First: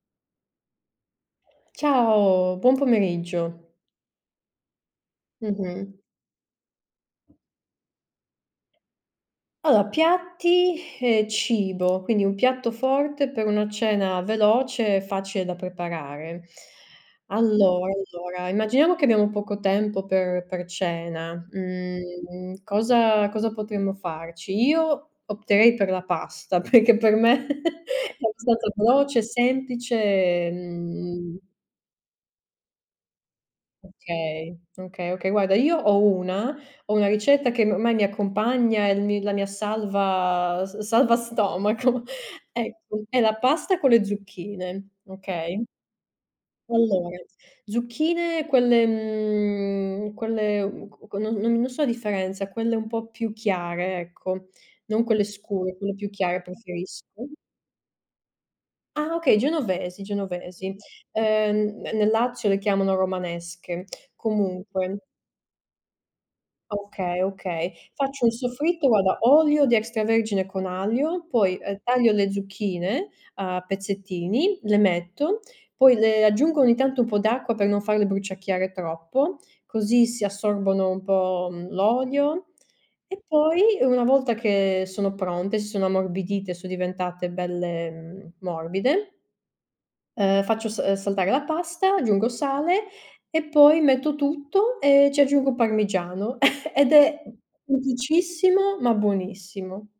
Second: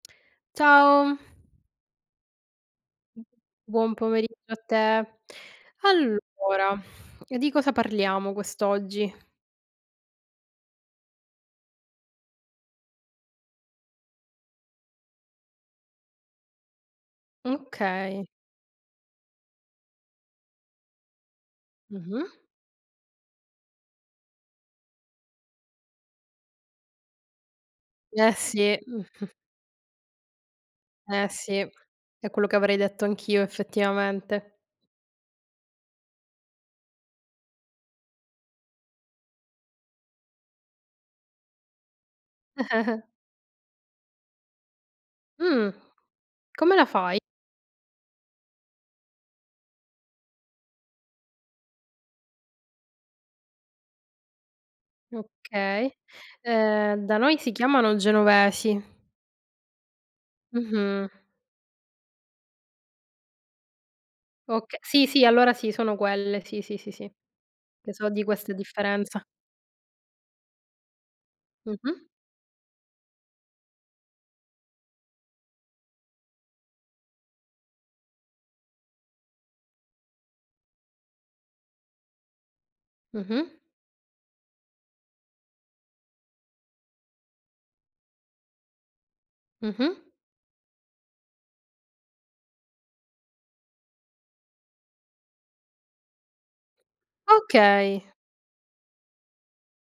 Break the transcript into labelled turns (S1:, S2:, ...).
S1: Ciao.
S2: Ciao, buon pomeriggio.
S1: Buon pomeriggio a te.
S2: Mh-mh.
S1: Allora, di cosa parliamo quest'oggi?
S2: Allora, piatti e cibo, quindi un piatto forte per una cena veloce e facile da preparare. Allora,
S1: Okay.
S2: allora, immaginiamo che abbiamo poco tempo per per cena,
S1: Mh-mh.
S2: mhmm, cosa cosa potremmo farci? Io opterei per la pasta, perché per me è
S1: Eh
S2: [unintelligible]
S1: sì,
S2: veloce, è
S1: mh-mh.
S2: semplice e,
S1: Eh
S2: mhmm
S1: sì, è quello che avrei detto anch'io effettivamente.
S2: Okay, okay, okay, guarda, io ho una ho una ricetta che ormai mi accompagna, è il mi la mia salva s salva stomaco. Ecco, è la pasta con le zucchine, okay?
S1: Mh, come la
S2: Allora,
S1: fai?
S2: zucchine quelle mhmm, quelle mhmm, q non non so la differenza, quelle un po' più chiare, ecco, non quelle scure,
S1: Okay.
S2: quelle più chiare
S1: Ehm, da
S2: preferisco.
S1: noi si chiamano genovesi.
S2: Ah okay, genovesi, genovesi.
S1: Mh-mh.
S2: Uhm, ne nel Lazio le chiamano romanesche,
S1: Oka
S2: comunque
S1: sì, sì, allora sì, sono quelle, sì, sì, sì, sì,
S2: Okay, okay.
S1: che so di
S2: Faccio un
S1: questa
S2: soffritto, guarda,
S1: differenza.
S2: olio di extravergine con aglio, poi, uhm,
S1: Mh-mh.
S2: taglio le zucchine a pezzettini, le metto, poi le aggiungo ogni tanto un po' d'acqua per non farle bruciacchiare troppo, così si assorbono un po', mhmm, l'olio e
S1: Mh-mh.
S2: poi una volta che sono pronte, si sono ammorbidite, son diventate belle, mhmm, morbide
S1: Mh-mh.
S2: uhm, faccio sa saltare la pasta, aggiungo sale e poi metto tutto e ci aggiungo parmigiano ed è
S1: Okay.
S2: semplicissimo ma buonissimo.